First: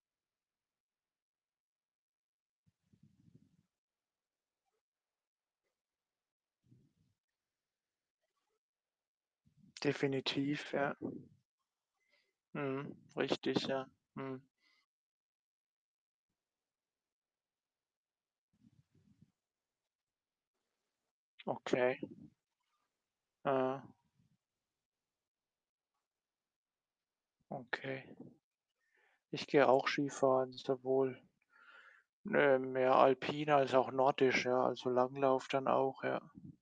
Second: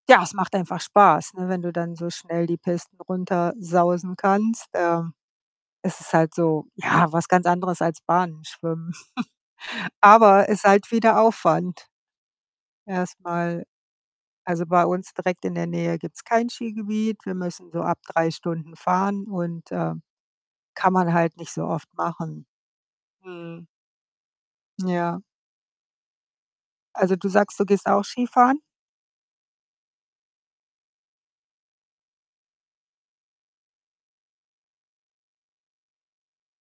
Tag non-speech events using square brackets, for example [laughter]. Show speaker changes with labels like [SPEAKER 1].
[SPEAKER 1] Ja, es macht einfach Spaß, ne, wenn du dann so schnell die Pisten runtersausen kannst. Ähm, es ist halt so, ja, was ganz anderes als Bahnen schwimmen. [chuckles] Aber ist
[SPEAKER 2] Definitiv,
[SPEAKER 1] halt
[SPEAKER 2] ja.
[SPEAKER 1] wieder Aufwand
[SPEAKER 2] Mhm,
[SPEAKER 1] erst mal.
[SPEAKER 2] richtig, ja. Mhm.
[SPEAKER 1] Also, bei uns direkt in der Nähe gibt's kein Skigebiet. Wir müssen so ab 3 Stunden fahren, und, äh, kann man halt nicht so oft
[SPEAKER 2] Okay.
[SPEAKER 1] machen. Mhm.
[SPEAKER 2] Aha.
[SPEAKER 1] Ja. Also du sagst, du gehst auch
[SPEAKER 2] Okay.
[SPEAKER 1] Skifahren?
[SPEAKER 2] Ich gehe auch Skifahren, sowohl ne, mehr alpin als auch nordisch, ja, also Langlauf dann auch, ja.